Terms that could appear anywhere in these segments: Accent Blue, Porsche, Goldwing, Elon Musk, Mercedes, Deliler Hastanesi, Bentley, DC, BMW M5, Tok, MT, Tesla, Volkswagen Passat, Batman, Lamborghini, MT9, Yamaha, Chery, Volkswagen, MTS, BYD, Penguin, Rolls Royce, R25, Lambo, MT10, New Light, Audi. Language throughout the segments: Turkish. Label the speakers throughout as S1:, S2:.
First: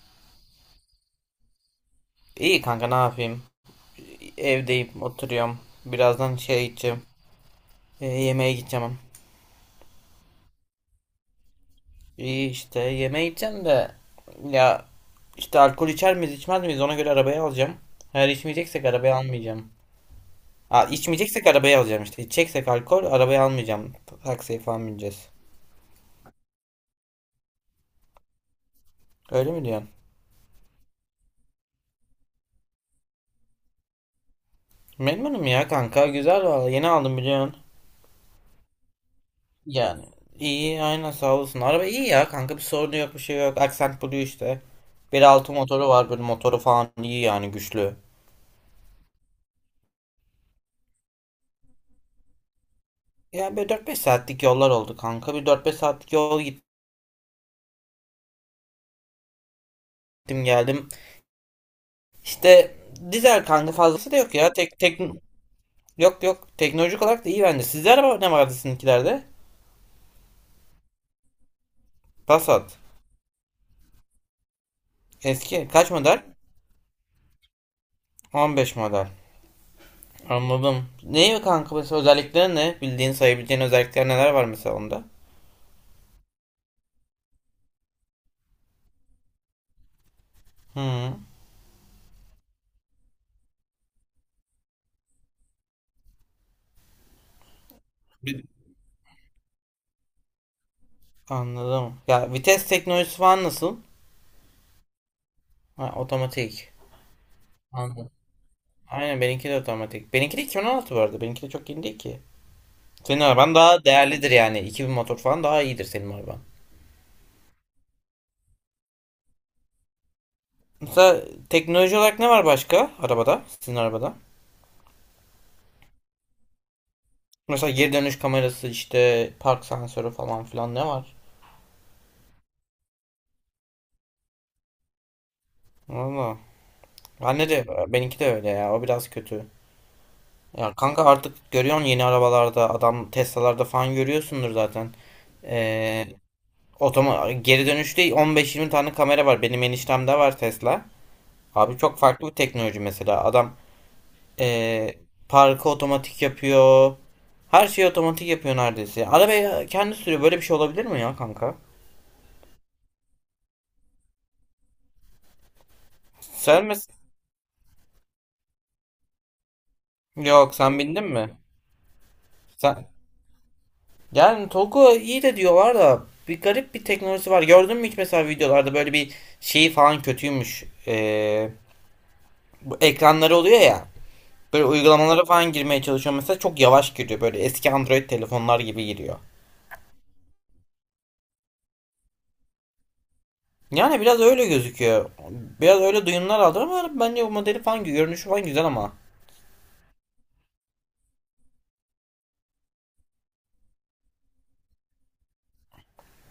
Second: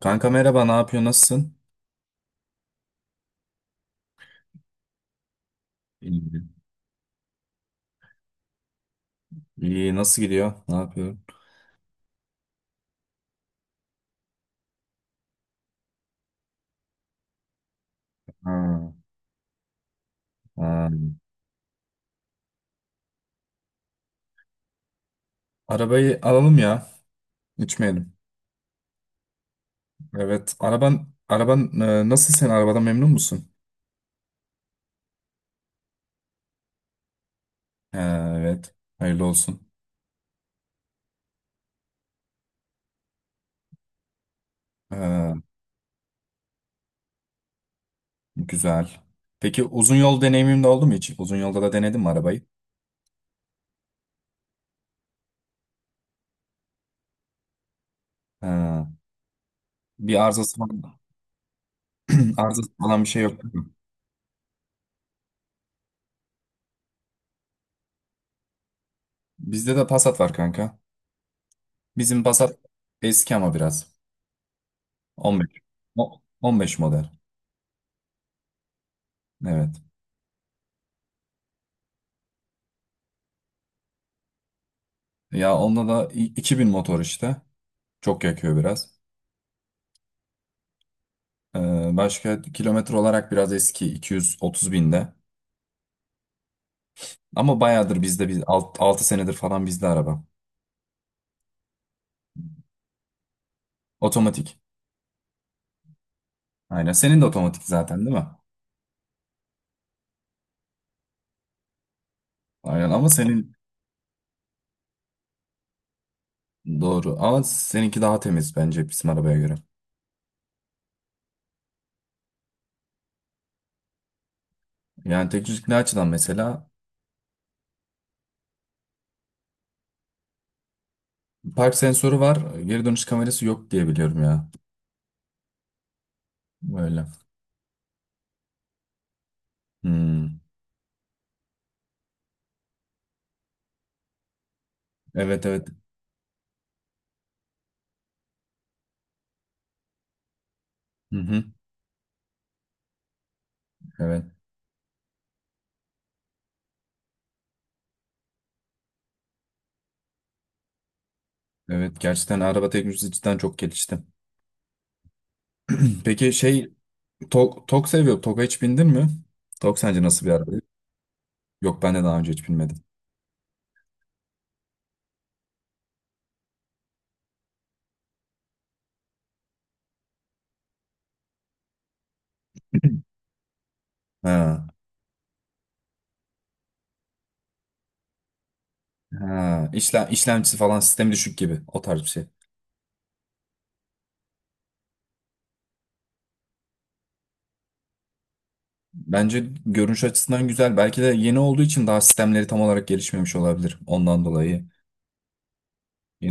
S1: Kanka merhaba, ne yapıyor, nasılsın?
S2: İyi kanka, ne yapayım? Evdeyim, oturuyorum.
S1: İyi.
S2: Birazdan şeye gideceğim. Yemeğe gideceğim.
S1: İyi, nasıl gidiyor? Ne yapıyor?
S2: İyi işte, yemeğe gideceğim de ya işte alkol içer miyiz içmez miyiz, ona göre arabayı alacağım. Eğer içmeyeceksek
S1: Ha,
S2: arabayı almayacağım. Aa,
S1: ha.
S2: içmeyeceksek arabayı alacağım işte. İçeceksek alkol, arabayı almayacağım. Taksiye falan bineceğiz.
S1: Arabayı alalım ya, içmeyelim.
S2: Öyle mi diyorsun?
S1: Evet, araban, nasıl sen arabadan memnun musun?
S2: Memnunum ya kanka. Güzel valla. Yeni aldım, biliyorsun.
S1: Ee, Evet, hayırlı olsun.
S2: Yani iyi, aynen sağ olsun. Araba iyi ya kanka, bir sorunu yok, bir şey yok. Accent Blue işte. Bir
S1: Ee,
S2: altı motoru var, böyle motoru falan iyi yani, güçlü.
S1: Güzel. Peki uzun yol deneyimin de oldu mu hiç? Uzun yolda da denedin mi arabayı?
S2: Yani böyle dört beş saatlik yollar oldu kanka. Bir dört beş saatlik yol gittim
S1: Ee, bir arızası falan,
S2: geldim.
S1: arızası
S2: İşte
S1: falan bir şey yok,
S2: dizel
S1: değil mi?
S2: kanka, fazlası da yok ya. Yok, teknolojik olarak da iyi bence. Sizde araba ne vardı, sizinkilerde?
S1: Bizde de Passat var, kanka. Bizim Passat
S2: Passat.
S1: eski ama biraz. 15.
S2: Eski kaç model?
S1: 15 model.
S2: 15 model.
S1: Evet.
S2: Anladım. Ne kanka, mesela özellikleri ne? Bildiğin sayabileceğin özellikler neler var mesela onda?
S1: Ya onda da 2000 motor işte. Çok yakıyor biraz.
S2: Hı.
S1: Başka kilometre olarak biraz eski, 230 binde. Ama bayağıdır bizde, biz 6 senedir falan bizde araba.
S2: Anladım. Ya vites teknolojisi falan nasıl?
S1: Otomatik.
S2: Ha, otomatik.
S1: Aynen. Senin de otomatik zaten,
S2: Anladım.
S1: değil mi?
S2: Aynen, benimki de otomatik. Benimki de 2016 bu arada. Benimki de çok yeni değil ki.
S1: Aynen ama
S2: Senin
S1: senin
S2: araban daha değerlidir yani. İki bin motor falan, daha iyidir senin araban.
S1: doğru. Ama seninki daha temiz bence bizim arabaya göre.
S2: Mesela teknoloji olarak ne var başka arabada? Sizin arabada?
S1: Yani teknik ne açıdan mesela
S2: Mesela geri dönüş kamerası işte, park sensörü falan filan, ne var?
S1: park sensörü var, geri dönüş kamerası yok diye biliyorum ya.
S2: Valla.
S1: Böyle.
S2: Bende de, benimki de öyle ya. O biraz kötü.
S1: Hmm.
S2: Ya kanka, artık görüyorsun yeni arabalarda, adam Tesla'larda falan görüyorsundur zaten.
S1: Evet, evet.
S2: Ee, Otoma geri dönüşte 15-20 tane kamera var. Benim eniştemde var Tesla.
S1: Hı hı.
S2: Abi çok farklı bir teknoloji mesela. Adam
S1: Evet.
S2: eee parkı otomatik yapıyor. Her şeyi otomatik yapıyor neredeyse. Arabayı kendi sürüyor. Böyle bir şey olabilir mi ya kanka?
S1: Evet, gerçekten araba teknolojisi cidden çok gelişti. Peki
S2: Sen
S1: şey
S2: mi?
S1: Tok seviyor. Tok'a hiç bindin mi? Tok sence nasıl bir araba?
S2: Yok, sen bindin mi?
S1: Yok, ben de daha önce hiç binmedim.
S2: Sen... Yani Togo iyi de diyorlar da, bir garip bir teknolojisi var. Gördün mü hiç mesela videolarda, böyle bir şeyi falan kötüymüş. Bu ekranları oluyor ya. Böyle
S1: Ha,
S2: uygulamalara falan girmeye çalışıyorum mesela, çok yavaş giriyor, böyle eski Android telefonlar gibi giriyor.
S1: ha. İşlemcisi falan sistemi düşük gibi o tarz bir şey.
S2: Yani biraz öyle gözüküyor. Biraz öyle duyumlar aldım ama bence bu modeli falan, görünüşü falan güzel ama.
S1: Bence görünüş açısından güzel. Belki de yeni olduğu için daha sistemleri tam olarak gelişmemiş olabilir. Ondan dolayı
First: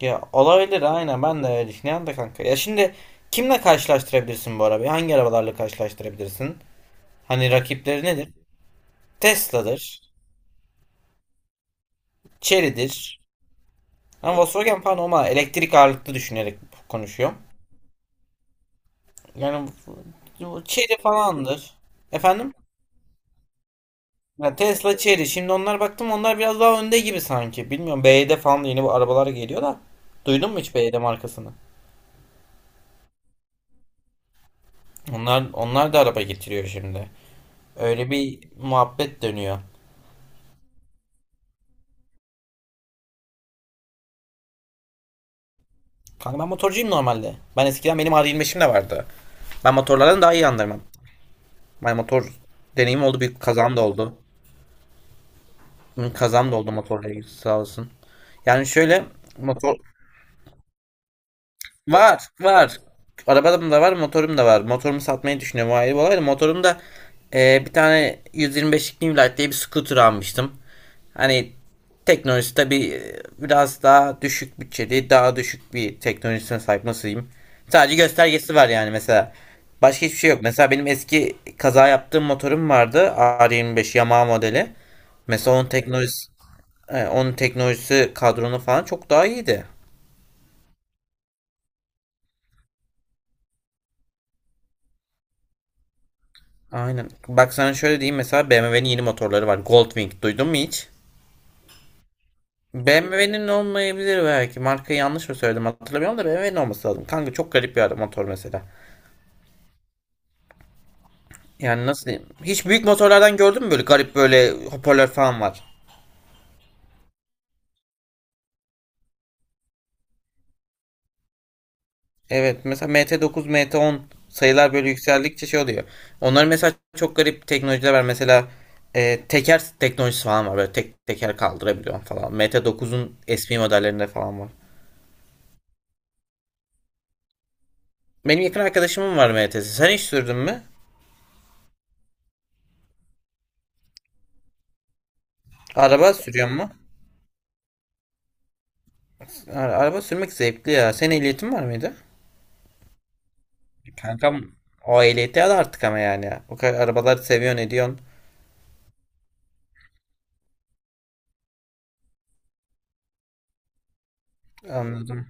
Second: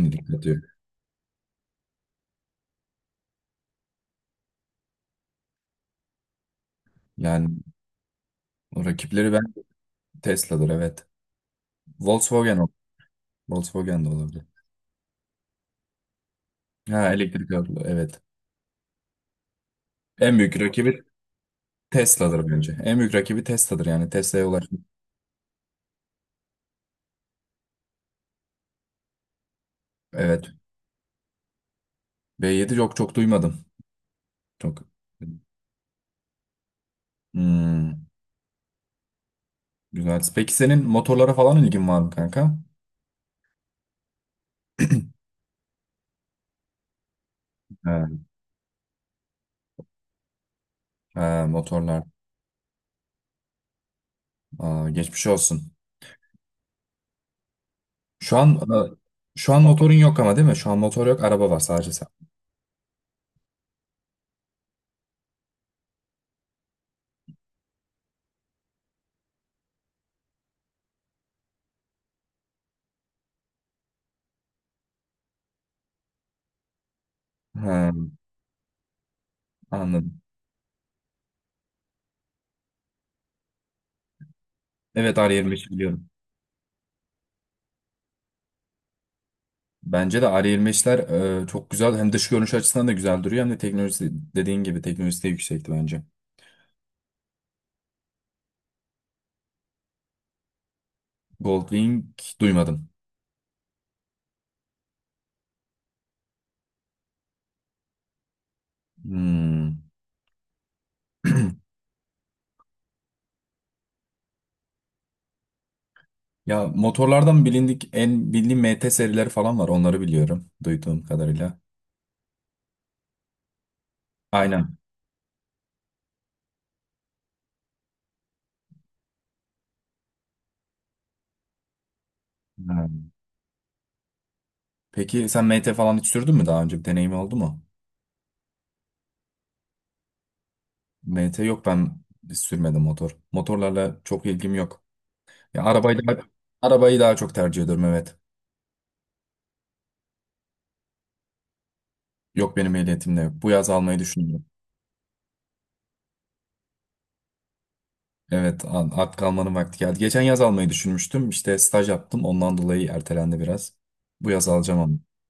S2: Ya
S1: katıyor.
S2: olabilir, aynen ben de öyle düşünüyorum da kanka. Ya şimdi kimle karşılaştırabilirsin bu arabayı? Hangi arabalarla karşılaştırabilirsin?
S1: Yani
S2: Hani rakipleri nedir?
S1: o rakipleri ben
S2: Tesla'dır,
S1: Tesla'dır, evet. Volkswagen ol-
S2: Chery'dir.
S1: Volkswagen de
S2: Ama
S1: olabilir.
S2: Volkswagen falan, ama elektrik ağırlıklı düşünerek
S1: Ha,
S2: konuşuyorum.
S1: elektrikli araba, evet.
S2: Yani
S1: En büyük
S2: bu- Chery
S1: rakibi
S2: falandır.
S1: Tesla'dır
S2: Efendim?
S1: bence. En büyük rakibi Tesla'dır, yani Tesla'ya
S2: Ya
S1: ulaşmak.
S2: Tesla, Cherry. Şimdi onlar, baktım onlar biraz daha önde gibi sanki. Bilmiyorum, BYD falan da yeni bu arabalar geliyor da. Duydun
S1: Evet.
S2: mu hiç BYD markasını?
S1: B7 yok, çok duymadım. Çok
S2: Onlar, da araba getiriyor şimdi.
S1: Hmm,
S2: Öyle bir muhabbet dönüyor.
S1: güzel. Peki senin motorlara falan ilgin var mı, kanka?
S2: Kanka ben motorcuyum normalde. Ben eskiden
S1: Ha,
S2: benim R25'im de vardı. Ben motorlardan daha iyi anlarım.
S1: ha,
S2: Ben
S1: motorlar.
S2: motor Deneyim oldu. Bir kazam da oldu.
S1: Aa, geçmiş olsun.
S2: Hı, kazam da oldu motorla ilgili, sağ olsun.
S1: Şu an
S2: Yani
S1: e,
S2: şöyle
S1: şu an
S2: motor
S1: motorun yok ama, değil mi? Şu an motor yok, araba var sadece sen.
S2: Var, var. Arabam da var, motorum da var. Motorumu satmayı düşünüyorum. O ayrı bir olay da, motorum da bir tane 125'lik New Light diye bir scooter almıştım. Hani teknolojisi tabii biraz daha düşük bütçeli, daha düşük bir teknolojisine sahip nasılayım.
S1: Ha,
S2: Sadece göstergesi var yani mesela. Başka hiçbir
S1: anladım.
S2: şey yok. Mesela benim eski kaza yaptığım motorum vardı. R25 Yamaha modeli.
S1: Evet,
S2: Mesela onun
S1: R25 biliyorum.
S2: teknolojisi, onun teknolojisi kadronu falan çok daha iyiydi.
S1: Bence de R25'ler, çok güzel. Hem dış görünüş açısından da güzel duruyor. Hem de teknolojisi, dediğin gibi teknolojisi de yüksekti bence.
S2: Aynen. Bak sana şöyle diyeyim, mesela BMW'nin yeni motorları var. Goldwing. Duydun mu hiç?
S1: Goldwing duymadım.
S2: BMW'nin olmayabilir belki. Markayı yanlış mı söyledim, hatırlamıyorum da BMW'nin olması lazım. Kanka çok garip bir adam motor mesela.
S1: Hmm.
S2: Yani nasıl diyeyim? Hiç büyük motorlardan gördün mü böyle, garip, böyle hoparlör falan var.
S1: Ya, motorlardan bilindik en bildiğim MT serileri falan var. Onları biliyorum duyduğum kadarıyla.
S2: Evet mesela MT9, MT10, sayılar
S1: Aynen.
S2: böyle yükseldikçe şey oluyor. Onların mesela çok garip teknolojiler var. Mesela teker teknolojisi falan var. Böyle tek teker kaldırabiliyor falan.
S1: Ha.
S2: MT9'un eski modellerinde falan var.
S1: Peki sen MT falan hiç sürdün mü daha önce? Bir deneyim oldu mu?
S2: Benim yakın arkadaşımın var MTS. Sen hiç sürdün mü?
S1: MT yok, ben sürmedim motor. Motorlarla çok ilgim yok. Ya,
S2: Araba sürüyor mu?
S1: arabayı daha çok tercih ediyorum, evet.
S2: Araba sürmek zevkli ya. Senin ehliyetin var mıydı?
S1: Yok, benim ehliyetim de yok. Bu yaz almayı düşünüyorum.
S2: Kankam, o ehliyeti al artık ama yani. O kadar arabaları seviyorsun, ediyorsun.
S1: Evet, artık almanın vakti geldi. Geçen yaz almayı düşünmüştüm. İşte staj yaptım. Ondan dolayı ertelendi biraz. Bu yaz alacağım ama.
S2: Anladım.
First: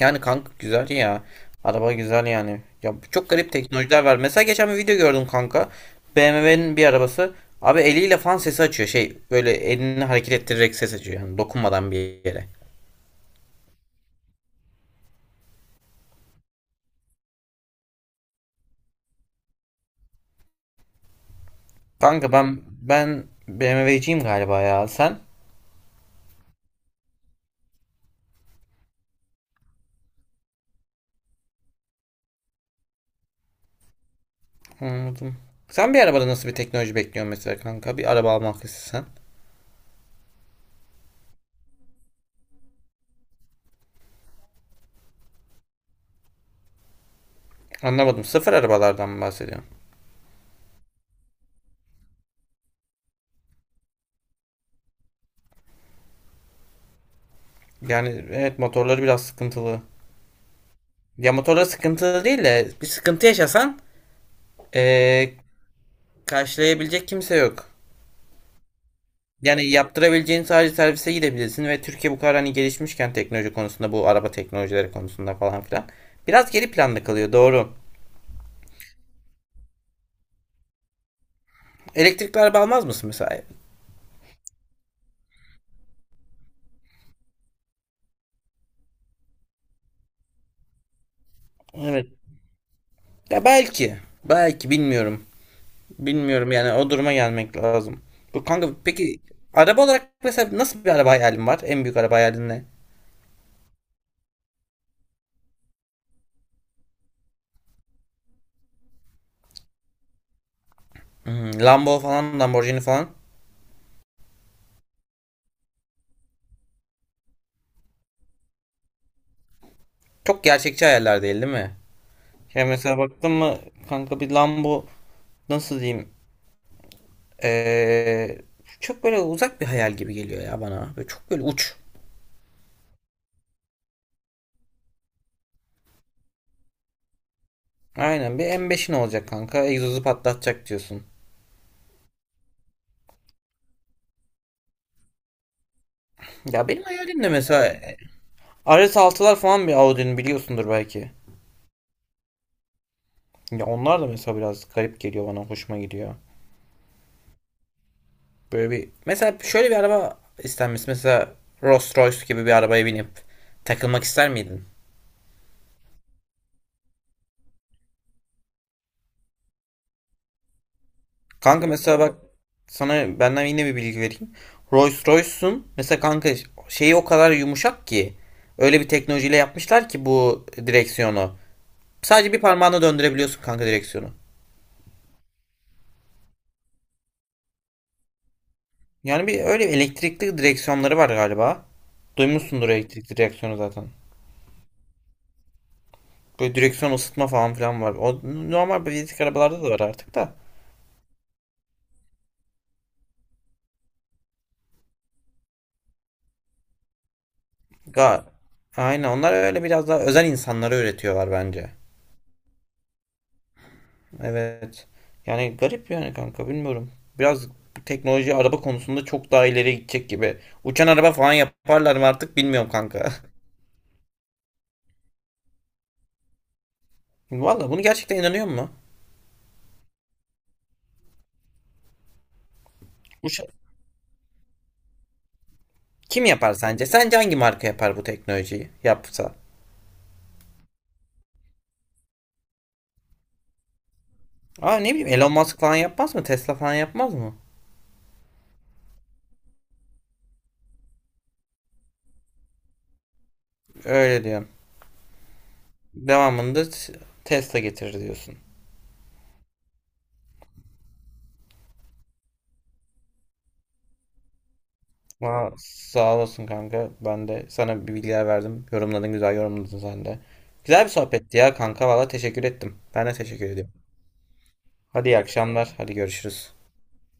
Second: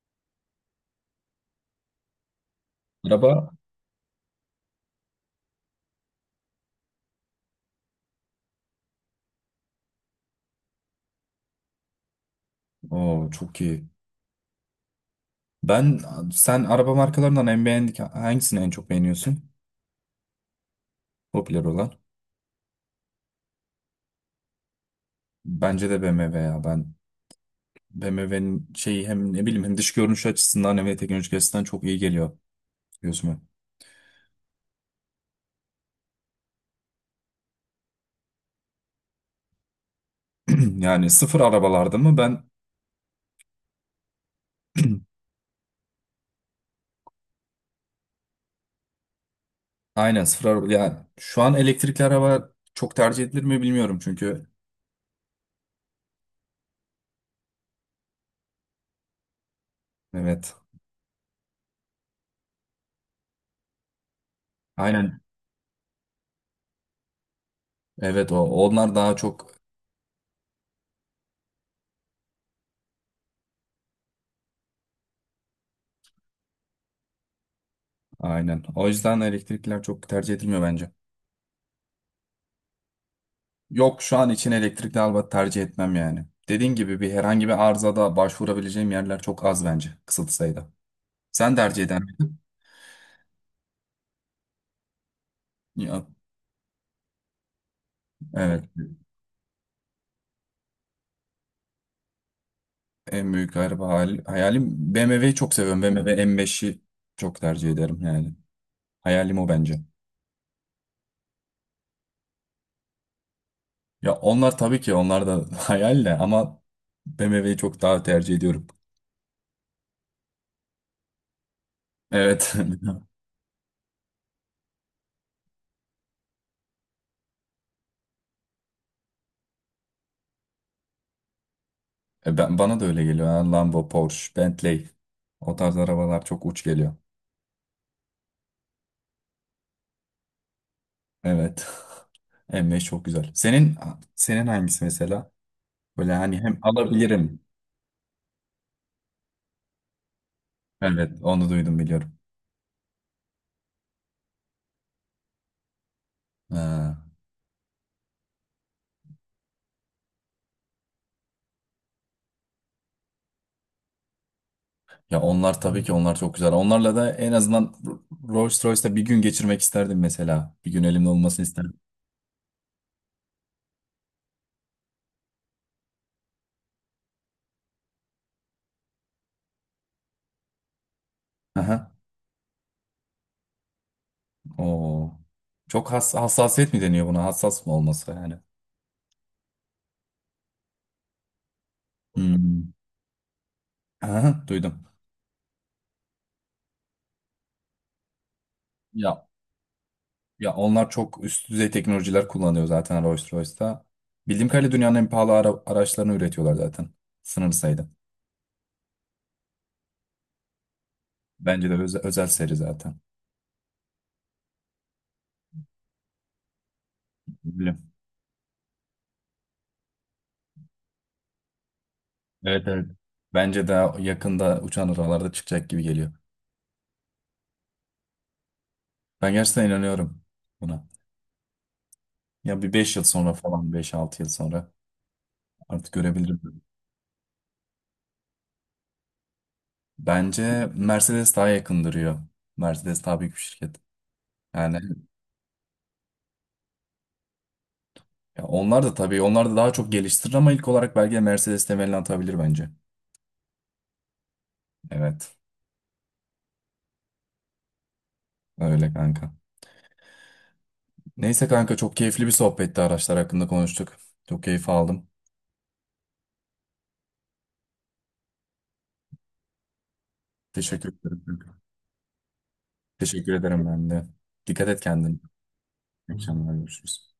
S2: Yani kanka güzel ya. Araba güzel yani. Ya çok
S1: Araba
S2: garip teknolojiler var. Mesela geçen bir video gördüm kanka. BMW'nin bir arabası. Abi eliyle fan sesi açıyor. Şey böyle, elini hareket ettirerek ses açıyor. Yani dokunmadan bir yere.
S1: O çok iyi. Ben Sen araba markalarından en beğendik hangisini en çok beğeniyorsun? Popüler olan.
S2: Kanka ben BMW'ciyim galiba ya. Sen?
S1: Bence de BMW ya, ben BMW'nin şeyi hem ne bileyim, hem dış görünüş açısından hem de teknolojik açısından çok iyi geliyor gözüme.
S2: Anladım. Sen bir arabada nasıl bir teknoloji bekliyorsun mesela kanka? Bir araba almak istesen.
S1: Yani sıfır arabalarda mı ben?
S2: Anlamadım. Sıfır arabalardan mı bahsediyorsun?
S1: Aynen, sıfır araba yani. Şu an elektrikli araba çok tercih edilir mi bilmiyorum, çünkü
S2: Yani evet, motorları biraz sıkıntılı.
S1: evet,
S2: Ya motorları sıkıntılı değil de, bir sıkıntı yaşasan
S1: aynen,
S2: eee, karşılayabilecek kimse yok.
S1: evet, onlar daha çok,
S2: Yani yaptırabileceğin, sadece servise gidebilirsin, ve Türkiye bu kadar hani gelişmişken teknoloji konusunda, bu araba teknolojileri konusunda falan filan. Biraz geri planda kalıyor, doğru.
S1: aynen, o yüzden elektrikliler çok tercih edilmiyor bence.
S2: Elektrikli araba almaz mısın mesela?
S1: Yok, şu an için elektrikli araba tercih etmem yani. Dediğin gibi herhangi bir arızada başvurabileceğim yerler çok az bence, kısıtlı sayıda. Sen tercih eden
S2: Evet. Ya belki. Belki bilmiyorum.
S1: Ya,
S2: Bilmiyorum yani, o duruma gelmek lazım. Bu
S1: evet.
S2: kanka peki, araba olarak mesela nasıl bir araba hayalin var? En büyük araba hayalin ne?
S1: En büyük araba hayalim BMW'yi çok seviyorum. BMW M5'i çok tercih ederim yani. Hayalim o bence.
S2: Hmm, Lambo falan, Lamborghini falan.
S1: Ya, onlar tabii ki, onlar da hayal de ama BMW'yi çok daha tercih ediyorum.
S2: Çok gerçekçi hayaller değil, değil mi?
S1: Evet.
S2: Ya mesela baktın mı kanka bir Lambo, nasıl diyeyim? Ee, Çok böyle uzak bir hayal gibi geliyor ya bana. Böyle çok böyle uç.
S1: Bana da öyle geliyor. Yani Lambo, Porsche, Bentley. O tarz arabalar çok uç geliyor.
S2: Aynen, bir M5'in olacak kanka. Egzozu patlatacak diyorsun.
S1: Evet. M5 çok güzel. Senin hangisi mesela? Böyle hani hem
S2: Ya benim hayalim de
S1: alabilirim.
S2: mesela rs altılar falan, bir Audi'nin, biliyorsundur belki.
S1: Evet, onu duydum, biliyorum.
S2: Ya onlar da mesela biraz garip geliyor bana. Hoşuma gidiyor.
S1: Ha.
S2: Böyle bir mesela, şöyle bir araba istenmesi. Mesela Rolls Royce gibi bir arabaya binip takılmak ister miydin?
S1: Ya onlar tabii ki, onlar çok güzel. Onlarla da, en azından Rolls Royce'da bir gün geçirmek isterdim mesela. Bir gün elimde olmasını
S2: Kanka
S1: isterdim.
S2: mesela bak, sana benden yine bir bilgi vereyim. Rolls Royce'un mesela kanka şeyi o kadar yumuşak ki, öyle bir teknolojiyle yapmışlar ki bu direksiyonu.
S1: Aha.
S2: Sadece bir parmağına döndürebiliyorsun kanka direksiyonu.
S1: Oo. Çok hassasiyet mi deniyor buna? Hassas mı olması yani?
S2: Yani bir öyle elektrikli direksiyonları var galiba. Duymuşsundur
S1: Hmm.
S2: elektrikli direksiyonu zaten.
S1: Aha, duydum.
S2: Böyle direksiyon ısıtma falan filan var. O normal bilezik
S1: Ya
S2: arabalarda da var artık da.
S1: ya onlar çok üst düzey teknolojiler kullanıyor zaten Rolls Royce'da. Bildiğim kadarıyla dünyanın en pahalı araçlarını üretiyorlar zaten. Sınır sayıda.
S2: Ga Aynen, onlar öyle biraz daha özel insanlara üretiyorlar
S1: Bence
S2: bence.
S1: de özel seri zaten.
S2: Evet. Yani garip yani kanka, bilmiyorum. Biraz
S1: Bilmiyorum.
S2: teknoloji, araba konusunda çok daha ileri gidecek gibi. Uçan araba falan yaparlar mı artık,
S1: Evet,
S2: bilmiyorum
S1: evet.
S2: kanka.
S1: Bence de yakında uçan aralarda çıkacak gibi geliyor.
S2: Valla bunu gerçekten inanıyor musun?
S1: Ben gerçekten inanıyorum buna. Ya bir 5 yıl sonra
S2: Uça
S1: falan, 5-6 yıl sonra artık
S2: Kim yapar
S1: görebilirim.
S2: sence? Sence hangi marka yapar bu teknolojiyi, yapsa?
S1: Bence Mercedes daha yakındırıyor. Mercedes daha büyük bir şirket.
S2: Aa,
S1: Yani
S2: ne bileyim, Elon Musk falan yapmaz mı? Tesla falan yapmaz mı?
S1: ya onlar da, tabii onlar da daha çok geliştirir ama ilk olarak belki de Mercedes temelini atabilir bence.
S2: Öyle diyorum.
S1: Evet,
S2: Devamında t- Tesla getirir diyorsun.
S1: öyle kanka. Neyse kanka, çok keyifli bir sohbetti, araçlar hakkında konuştuk. Çok keyif aldım.
S2: Ama sağ olasın kanka. Ben de sana bir bilgiler verdim. Yorumladın, güzel yorumladın sen de. Güzel
S1: Teşekkür
S2: bir
S1: ederim,
S2: sohbetti ya
S1: kanka.
S2: kanka. Valla teşekkür ettim. Ben de
S1: Teşekkür
S2: teşekkür
S1: ederim
S2: ediyorum.
S1: ben de. Dikkat et
S2: Hadi
S1: kendine.
S2: iyi akşamlar. Hadi
S1: İyi
S2: görüşürüz.
S1: akşamlar, görüşürüz.